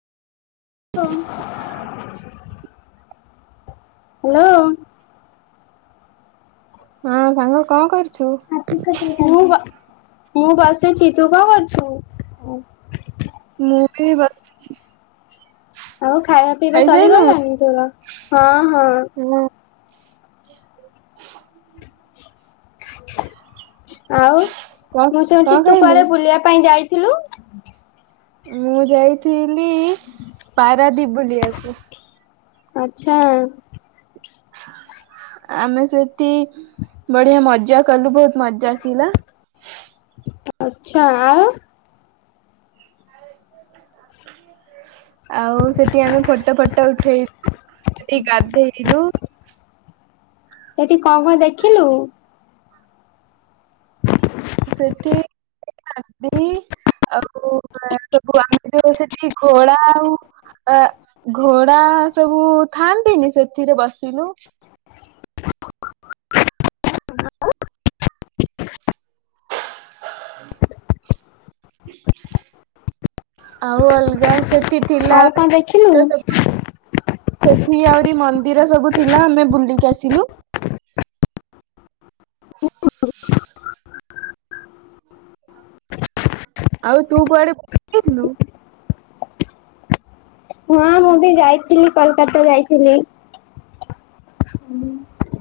[inaudible] [inaudible] Hello. ହଁ ସାଙ୍ଗ କଣ କରୁଛୁ? ମୁଁ ମୁଁ ବସଛି ତୁ କଣ କରୁଛୁ? ମୁଁ ବି ବସିଛି। ଆଉ ଖାଇବା ପିଇବା ଖାଇସାଇଲୁଣି ଚାଲିଗଲଣିି ତୋର ହଁ, ହଁ। ହୁଁ। ଆଉ କଣ ମୁଁ କଣ ଶୁଣୁଛି ତୁ ଖାଇଲୁ? କୁଆଡେ ବୁଲିବା ପାଇଁ ଯାଇଥିଲୁ। ମୁଁ ଯାଇଥିଲି ପାରାଦୀପ ବୁଲିଆକୁ। ଆଛା। ଆମେ ସେଠି ବଢିଆ ମଜା କଲୁ ବହୁତ ମଜା ଆସିଲା। ଆଛା ଆଉ। ଆଉ ସେଠି ଆମେ ଫଟୋ ଫଟ ଉଠେଇଲୁ ସେଠି ଗାଧେଇଲୁ। ସେଠି କଣ କଣ ଦେଖିଲୁ? ସେଠି [unintelligible] ଆଉ ସବୁ ଆମେ ଯୋଉ ସେଠି ଘୋଳା ଆଉ ଅ ଘୋଡା ସବୁ ଥାଆନ୍ତିନି ସେଥିରେ ବସିଲୁ। [inaudible] ଆଉ ଅଲଗା ସେଠ ସେଠି ଥିଲା ଆଉ କଣ ଦେଖିଲୁ? [unintelligible] ସେଠି ଆହୁରି ମନ୍ଦିର ସବୁ ଥିଲା ଆମେ ବୁଲିକି ଆସିଲୁ। ଆଉ ତୁ କୁଆଡେ ବୁଲି ଯାଇଥିଲୁ। ହଁ ମୁଁ ବି ଯାଇଥିଲି କୋଲକାତା ଯାଇଥିଲି।